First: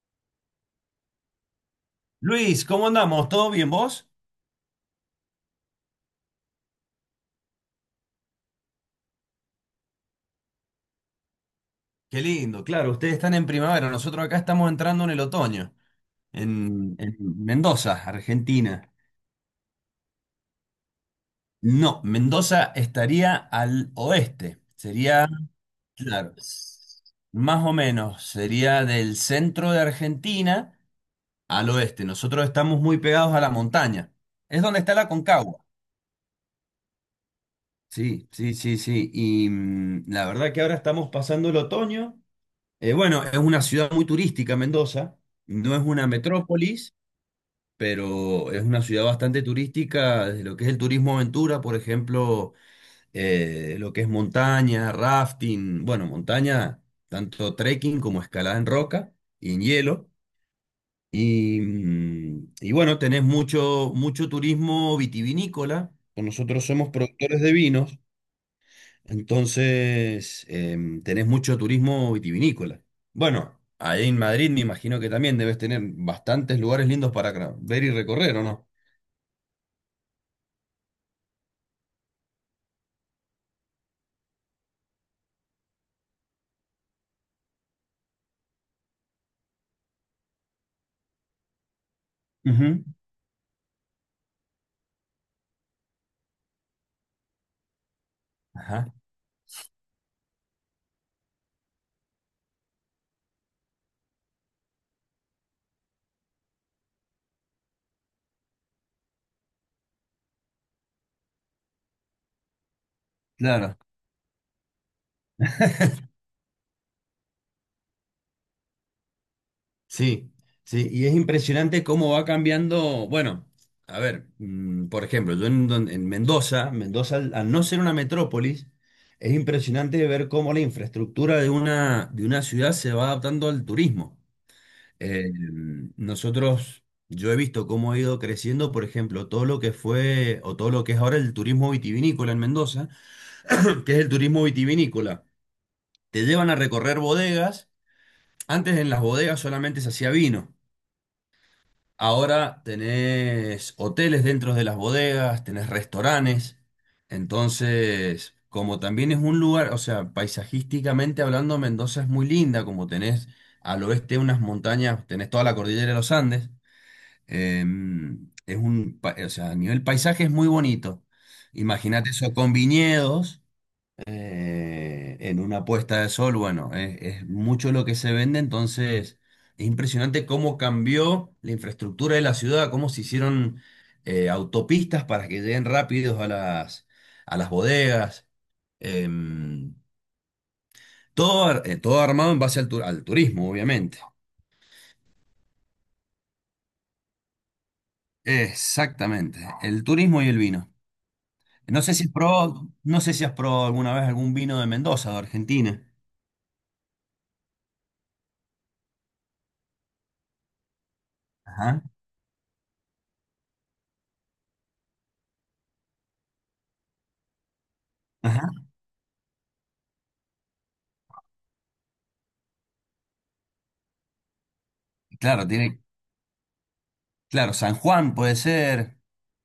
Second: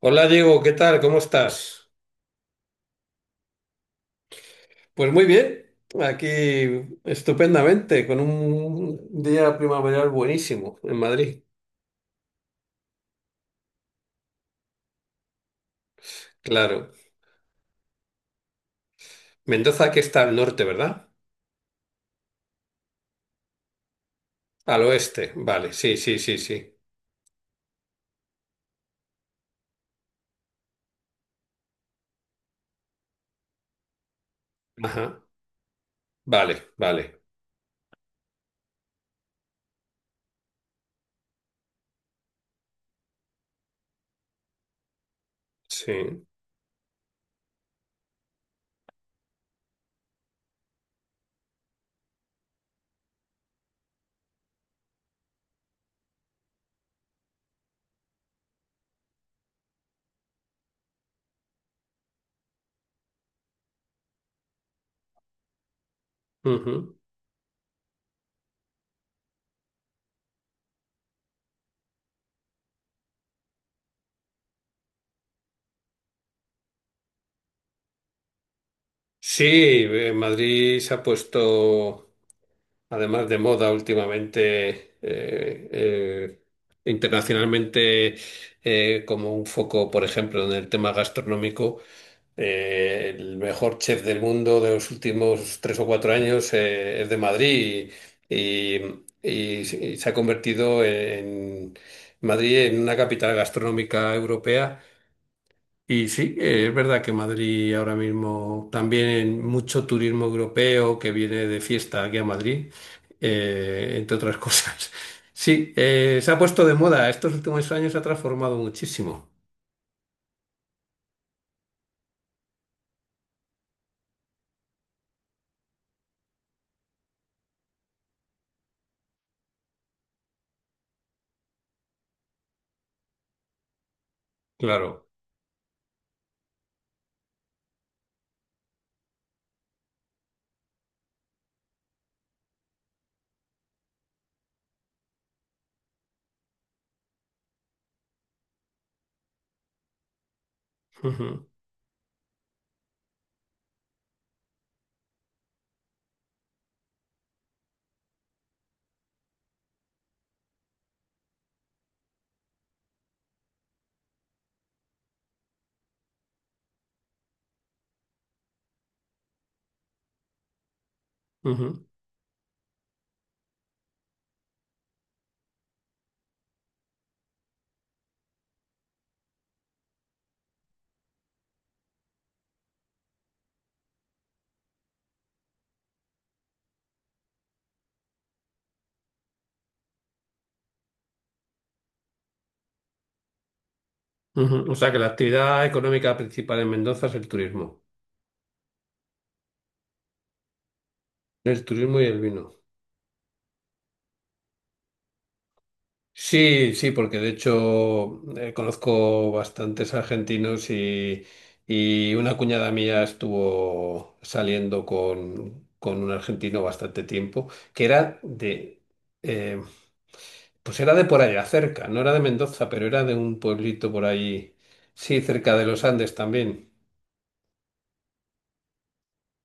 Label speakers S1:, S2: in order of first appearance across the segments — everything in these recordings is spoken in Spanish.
S1: Hola Diego, ¿qué tal? ¿Cómo estás?
S2: Luis, ¿cómo andamos? ¿Todo bien vos?
S1: Pues muy bien, aquí estupendamente, con un día primaveral buenísimo en Madrid,
S2: Qué lindo, claro, ustedes están en primavera, nosotros acá estamos entrando en el otoño,
S1: claro.
S2: en Mendoza, Argentina.
S1: Mendoza que está al norte, ¿verdad?
S2: No, Mendoza estaría al oeste,
S1: Al
S2: sería,
S1: oeste, vale, sí, sí,
S2: claro,
S1: sí, sí.
S2: más o menos, sería del centro de Argentina al oeste. Nosotros estamos muy pegados a la montaña, es donde está la
S1: Ajá,
S2: Concagua.
S1: vale, vale,
S2: Sí, sí, sí, sí. Y la verdad que ahora estamos pasando el otoño. Bueno, es una ciudad muy turística, Mendoza. No es una
S1: sí.
S2: metrópolis, pero es una ciudad bastante turística, desde lo que es el turismo aventura, por ejemplo, lo que es montaña, rafting, bueno, montaña, tanto trekking como escalada en roca y en hielo. Y, y bueno, tenés mucho turismo vitivinícola. Nosotros somos
S1: Ujú.
S2: productores de vinos. Entonces, tenés mucho turismo vitivinícola. Bueno, ahí en Madrid me imagino que también debes tener bastantes lugares lindos para ver y recorrer, ¿o no?
S1: Sí, Madrid se ha puesto además de moda últimamente, internacionalmente, como un foco, por ejemplo, en el tema gastronómico.
S2: Ujú.
S1: El mejor chef del mundo de los últimos 3 o 4 años es de Madrid y,
S2: Ajá,
S1: y- y se y se ha convertido en Madrid en una capital gastronómica europea. Y sí, es verdad que Madrid ahora mismo también mucho turismo europeo que viene de fiesta aquí a Madrid,
S2: claro,
S1: entre otras cosas. Sí, se ha puesto de moda. Estos últimos años se ha transformado muchísimo.
S2: sí, sí, y es impresionante cómo va cambiando, bueno, a ver, por ejemplo, en Mendoza, Mendoza al no ser una metrópolis, es impresionante ver cómo la infraestructura de una ciudad se va adaptando al turismo.
S1: Claro.
S2: Eh, Nosotros, yo he visto cómo ha ido creciendo, por ejemplo, todo lo que fue o todo lo que es ahora el turismo vitivinícola en Mendoza, que es el turismo vitivinícola. Te llevan a recorrer bodegas. Antes en las bodegas solamente se hacía vino.
S1: Ujú,
S2: Ahora tenés hoteles dentro de las bodegas, tenés restaurantes. Entonces, como también es un lugar, o sea, paisajísticamente hablando, Mendoza es muy linda, como tenés al oeste unas montañas, tenés toda la cordillera de los Andes. O sea, a nivel paisaje es muy bonito.
S1: ujú.
S2: Imagínate eso con viñedos, en una puesta de sol, bueno, es mucho lo que se vende, entonces es impresionante cómo cambió la infraestructura de la ciudad, cómo se hicieron autopistas para que lleguen rápidos a las bodegas. Em, Todo armado en base al turismo, obviamente.
S1: Ujú. O sea que la actividad económica principal en Mendoza es el turismo.
S2: Exactamente, el turismo y el vino.
S1: El
S2: No sé
S1: turismo y
S2: si
S1: el vino.
S2: probó, no sé si has probado alguna vez algún vino de Mendoza, de Argentina.
S1: Sí, sí, porque de hecho conozco bastantes argentinos y,
S2: Ajá,
S1: y una cuñada mía estuvo saliendo con un argentino bastante tiempo, que era
S2: ajá.
S1: de, eh, pues era de por allá cerca, no era de Mendoza, pero era de un pueblito por ahí, sí,
S2: Claro,
S1: cerca de
S2: tiene,
S1: los Andes también.
S2: claro, San Juan puede ser.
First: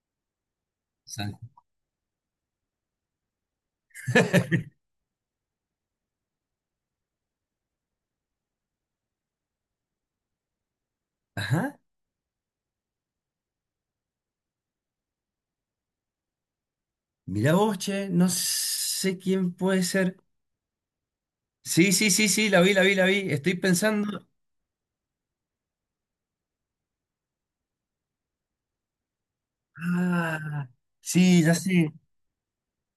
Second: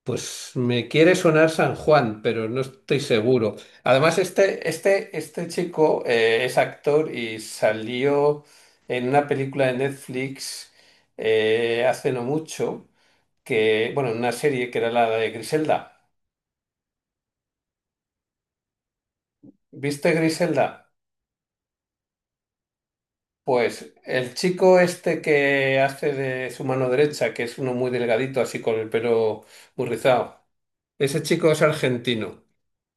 S1: Pues me quiere
S2: San-
S1: sonar San Juan, pero no estoy seguro. Además, este chico es actor y salió en una película de Netflix
S2: Ajá.
S1: hace no mucho, que, bueno, en una serie que era la de Griselda.
S2: Mirá vos, che, no sé quién puede
S1: ¿Viste
S2: ser.
S1: Griselda?
S2: Sí, sí, sí, sí, la vi, la vi, la vi. Estoy
S1: Pues
S2: pensando.
S1: el chico este que hace de su mano derecha, que es uno muy delgadito, así con el pelo muy rizado,
S2: Ah,
S1: ese
S2: sí,
S1: chico
S2: ya
S1: es
S2: sé.
S1: argentino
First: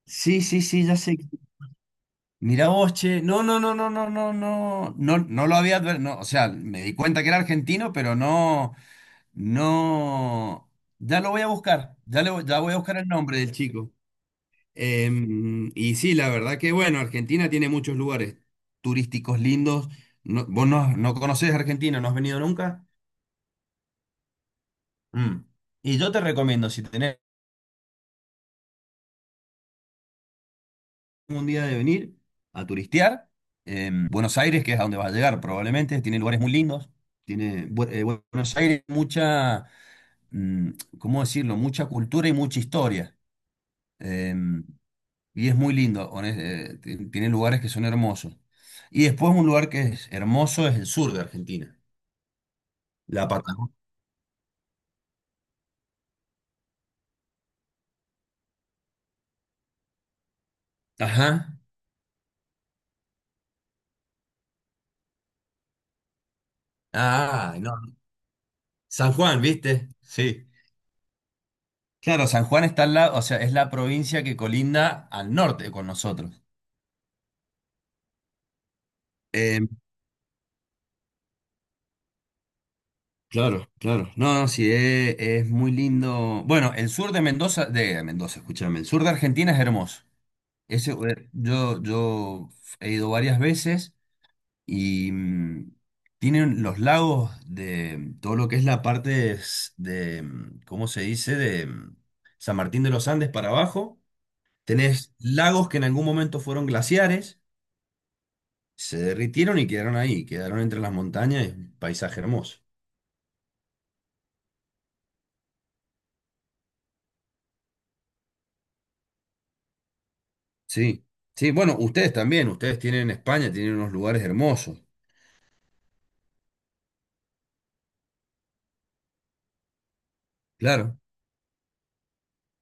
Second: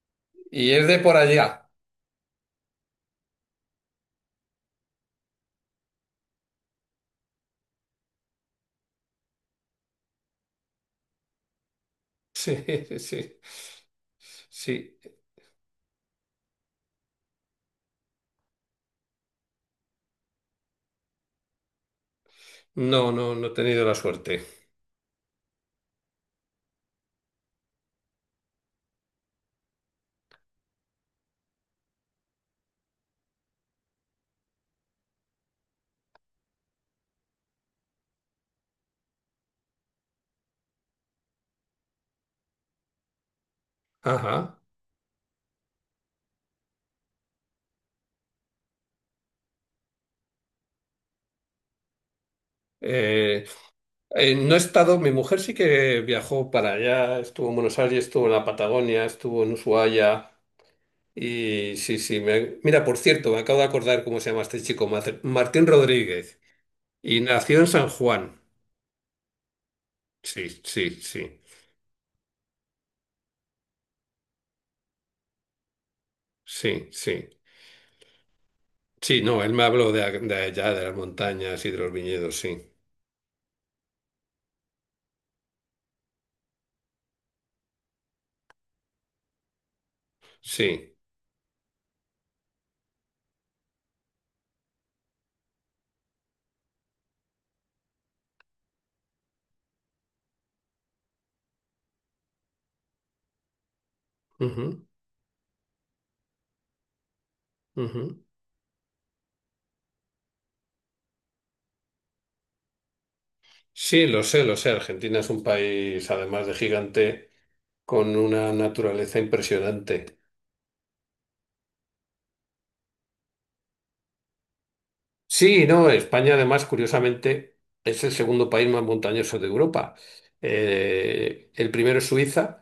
S2: Sí, sí,
S1: y
S2: sí,
S1: es
S2: ya
S1: de por
S2: sé.
S1: allá.
S2: Mirá vos, che. No, no, no, no, no, no, no. No, o sea, me di cuenta que era argentino, pero no. No, ya lo voy a buscar, ya voy a
S1: Sí,
S2: buscar el
S1: sí,
S2: nombre del chico.
S1: sí.
S2: Y sí, la verdad que bueno, Argentina tiene muchos lugares turísticos lindos. Vos no, no conocés Argentina, no has venido nunca.
S1: No, no, no he tenido la suerte.
S2: Mm. Y yo te recomiendo, si tenés un día de venir a turistear, Buenos Aires, que es a donde vas a llegar probablemente, tiene lugares muy lindos. Tiene, Bu- eh, Buenos Aires, mucha, mm, ¿cómo decirlo? Mucha cultura y mucha historia.
S1: Ajá.
S2: Em, Y es muy lindo, tiene lugares que son hermosos. Y después un lugar que es hermoso es el sur de Argentina, la
S1: Eh,
S2: Patagonia.
S1: no he estado, mi mujer sí que viajó para allá, estuvo en Buenos Aires, estuvo en la Patagonia, estuvo en Ushuaia
S2: Ajá.
S1: y sí, sí. Mira, por cierto, me acabo de acordar cómo se llama este chico, Martín Rodríguez, y
S2: Ah,
S1: nació en San
S2: no.
S1: Juan.
S2: San Juan, ¿viste? Sí.
S1: Sí, sí, sí,
S2: Claro, San Juan está al lado, o sea, es la provincia que colinda al norte con nosotros.
S1: sí, sí. Sí, no, él me
S2: Eh,
S1: habló de allá, de las montañas y de los viñedos, sí,
S2: claro, claro. No, no, sí, es muy lindo. Bueno, el sur de Mendoza, escúchame, el sur de Argentina es hermoso. Ese,
S1: sí.
S2: yo he ido varias veces. Y tienen los lagos de todo lo que es la parte s- de, mm, ¿cómo se dice? San Martín de los Andes para abajo.
S1: Ujú,
S2: Tenés lagos que en algún momento fueron glaciares,
S1: ujú.
S2: se derritieron y quedaron ahí, quedaron entre las montañas, y un paisaje hermoso.
S1: Sí, lo sé, lo sé. Argentina es un país, además de gigante, con una naturaleza impresionante.
S2: Sí, sí, bueno, ustedes también, ustedes tienen en España, tienen unos lugares hermosos,
S1: Sí, no, España, además, curiosamente, es el segundo país más montañoso de Europa.
S2: claro.
S1: El primero es Suiza,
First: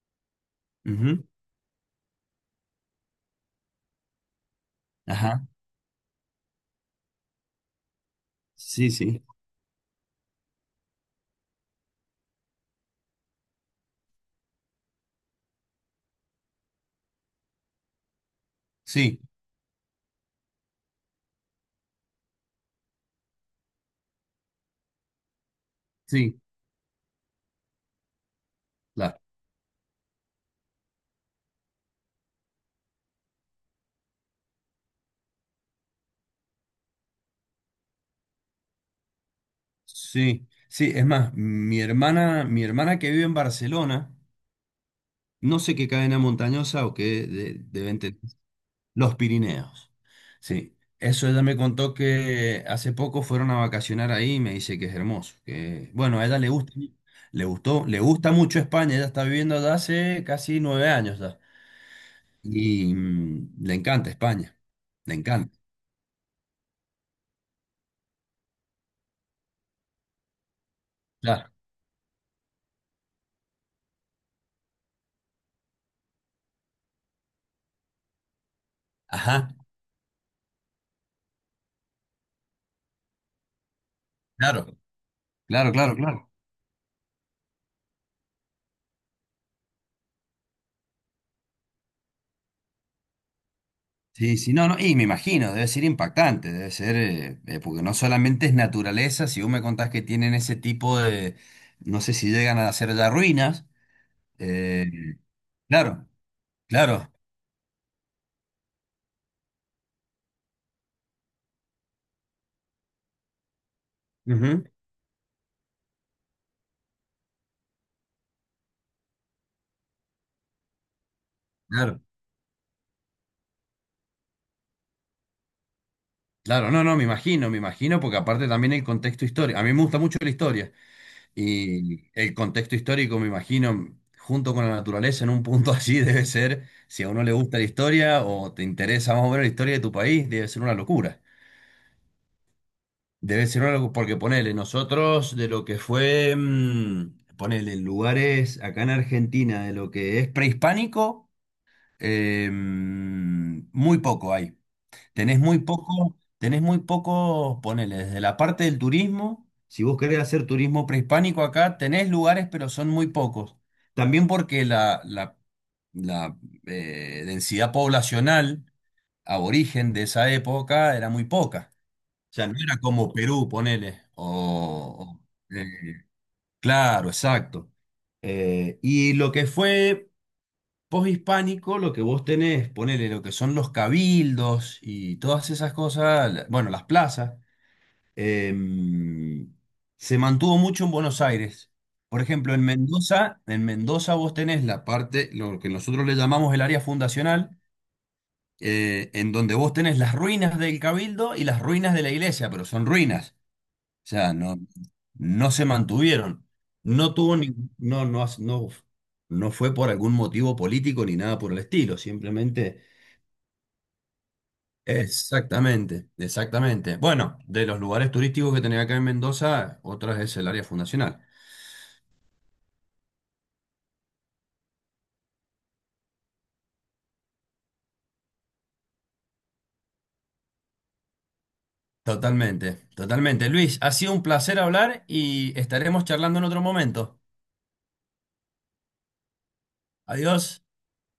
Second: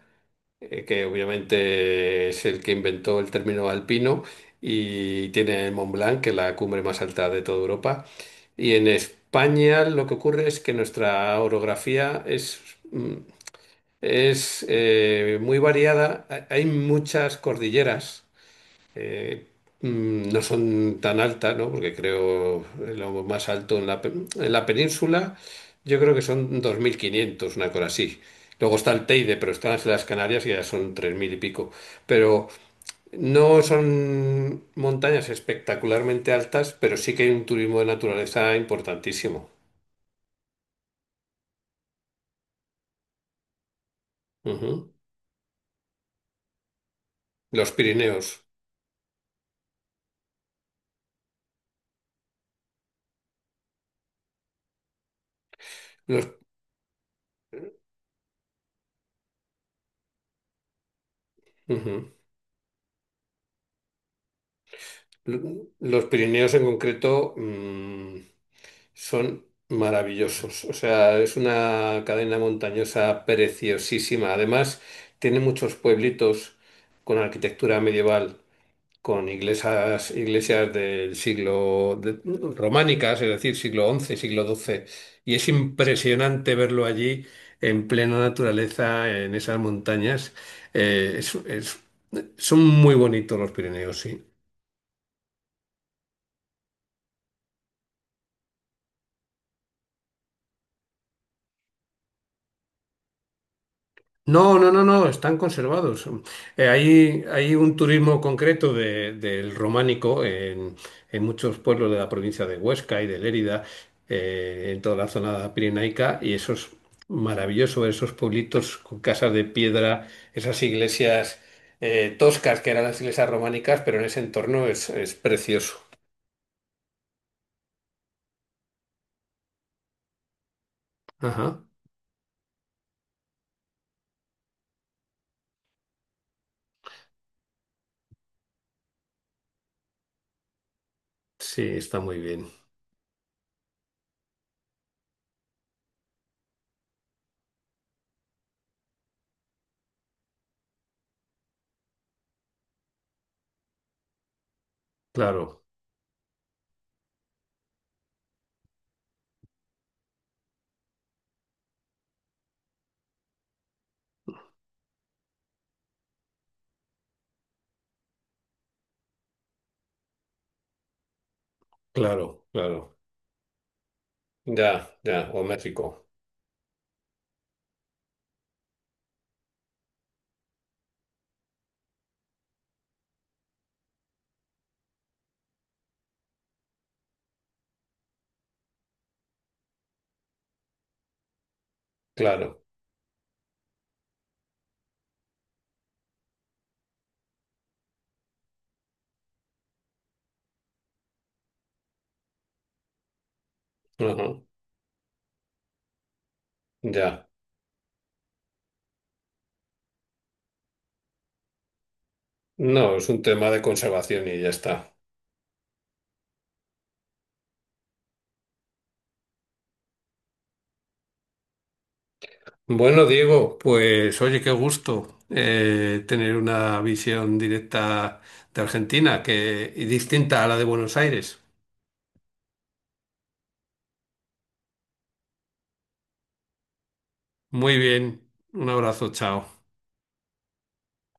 S1: que
S2: Ujú.
S1: obviamente es el que inventó el término alpino, y
S2: Ajá,
S1: tiene el Mont Blanc, que es la cumbre más alta de toda Europa. Y en
S2: sí, sí,
S1: España lo que ocurre es que nuestra orografía mm, Es muy variada. Hay muchas cordilleras.
S2: sí,
S1: eh, no son tan altas, ¿no? Porque creo lo más alto en la península, yo creo que
S2: sí,
S1: son 2.500 una cosa así. Luego está el
S2: claro.
S1: Teide, pero están las Canarias y ya son 3.000 y pico. Pero no son montañas espectacularmente altas, pero sí que hay un turismo de naturaleza importantísimo.
S2: Sí, sí, es más, mi hermana que vive en Barcelona,
S1: Ujú.
S2: no sé qué cadena montañosa o qué
S1: Los
S2: deben tener,
S1: Pirineos.
S2: los Pirineos. Sí, eso ella me contó que hace poco fueron a vacacionar ahí y me dice que es hermoso, que bueno, a
S1: Los,
S2: ella le gusta, le gustó, le gusta mucho España, ella está viviendo allá hace casi 9 años ya.
S1: Ujú.
S2: Y le encanta España, le encanta.
S1: Los Pirineos en concreto son maravillosos. O sea, es
S2: Claro.
S1: una cadena montañosa preciosísima. Además, tiene muchos pueblitos con arquitectura medieval, con
S2: Ajá,
S1: iglesias románicas, es decir, siglo XI, siglo
S2: claro,
S1: doce, Y es
S2: claro, claro, claro.
S1: impresionante verlo allí en plena naturaleza, en esas montañas. Eh, es- es- son muy bonitos los Pirineos, sí.
S2: Sí, sí, no, no, y me imagino, debe ser impactante, debe ser, porque no solamente es naturaleza, si vos me contás que tienen ese tipo de, no sé si llegan a hacer ya ruinas,
S1: No, no, no,
S2: eh,
S1: no, están conservados.
S2: claro,
S1: Eh,
S2: claro,
S1: hay, hay un turismo concreto del románico en, muchos pueblos de la provincia de Huesca y de Lérida,
S2: ujú,
S1: en toda la zona pirenaica, y eso es maravilloso, esos pueblitos con casas de piedra, esas iglesias
S2: claro,
S1: toscas que eran las iglesias románicas, pero en ese entorno es precioso.
S2: claro, no, no, me imagino, porque aparte también el contexto histórico, a mí me gusta mucho la historia,
S1: Ajá,
S2: y el contexto histórico, me imagino, junto con la naturaleza, en un punto así debe ser, si a uno le gusta la historia o te interesa más o menos la historia de tu país, debe ser una locura.
S1: sí, está muy bien.
S2: Debe ser algo, porque ponele, nosotros de lo que fue, ponele, en lugares acá en Argentina, de lo que es prehispánico, muy poco hay.
S1: Claro,
S2: Tenés muy poco, ponele, desde la parte del turismo, si vos querés hacer turismo prehispánico acá, tenés lugares, pero son muy pocos. También porque la densidad poblacional aborigen de esa época era muy poca. O
S1: claro,
S2: sea, no era
S1: claro.
S2: como Perú, ponele.
S1: Ya,
S2: O,
S1: ya, o
S2: o, eh,
S1: México,
S2: claro, exacto. Y lo que fue poshispánico, lo que vos tenés, ponele lo que son los cabildos y todas esas cosas, bueno, las plazas, em, se mantuvo mucho en Buenos Aires. Por ejemplo,
S1: claro.
S2: En Mendoza vos tenés la parte, lo que nosotros le llamamos el área fundacional, en donde vos tenés las ruinas del cabildo y las ruinas de la iglesia, pero son ruinas. O
S1: Ajá,
S2: sea, no, no se mantuvieron. No
S1: ya.
S2: tuvo ni- no, no, no, no fue por algún motivo político ni nada por el estilo,
S1: No,
S2: simplemente.
S1: es un tema de conservación y ya está.
S2: Exactamente, exactamente. Bueno, de los lugares turísticos que tenía acá en Mendoza, otra es el área fundacional.
S1: Bueno, Diego, pues oye, qué gusto tener una visión directa de Argentina que, y distinta a la de Buenos Aires.
S2: Totalmente, totalmente. Luis, ha sido un placer hablar y estaremos charlando en otro momento.
S1: Muy bien, un abrazo, chao.
S2: Adiós.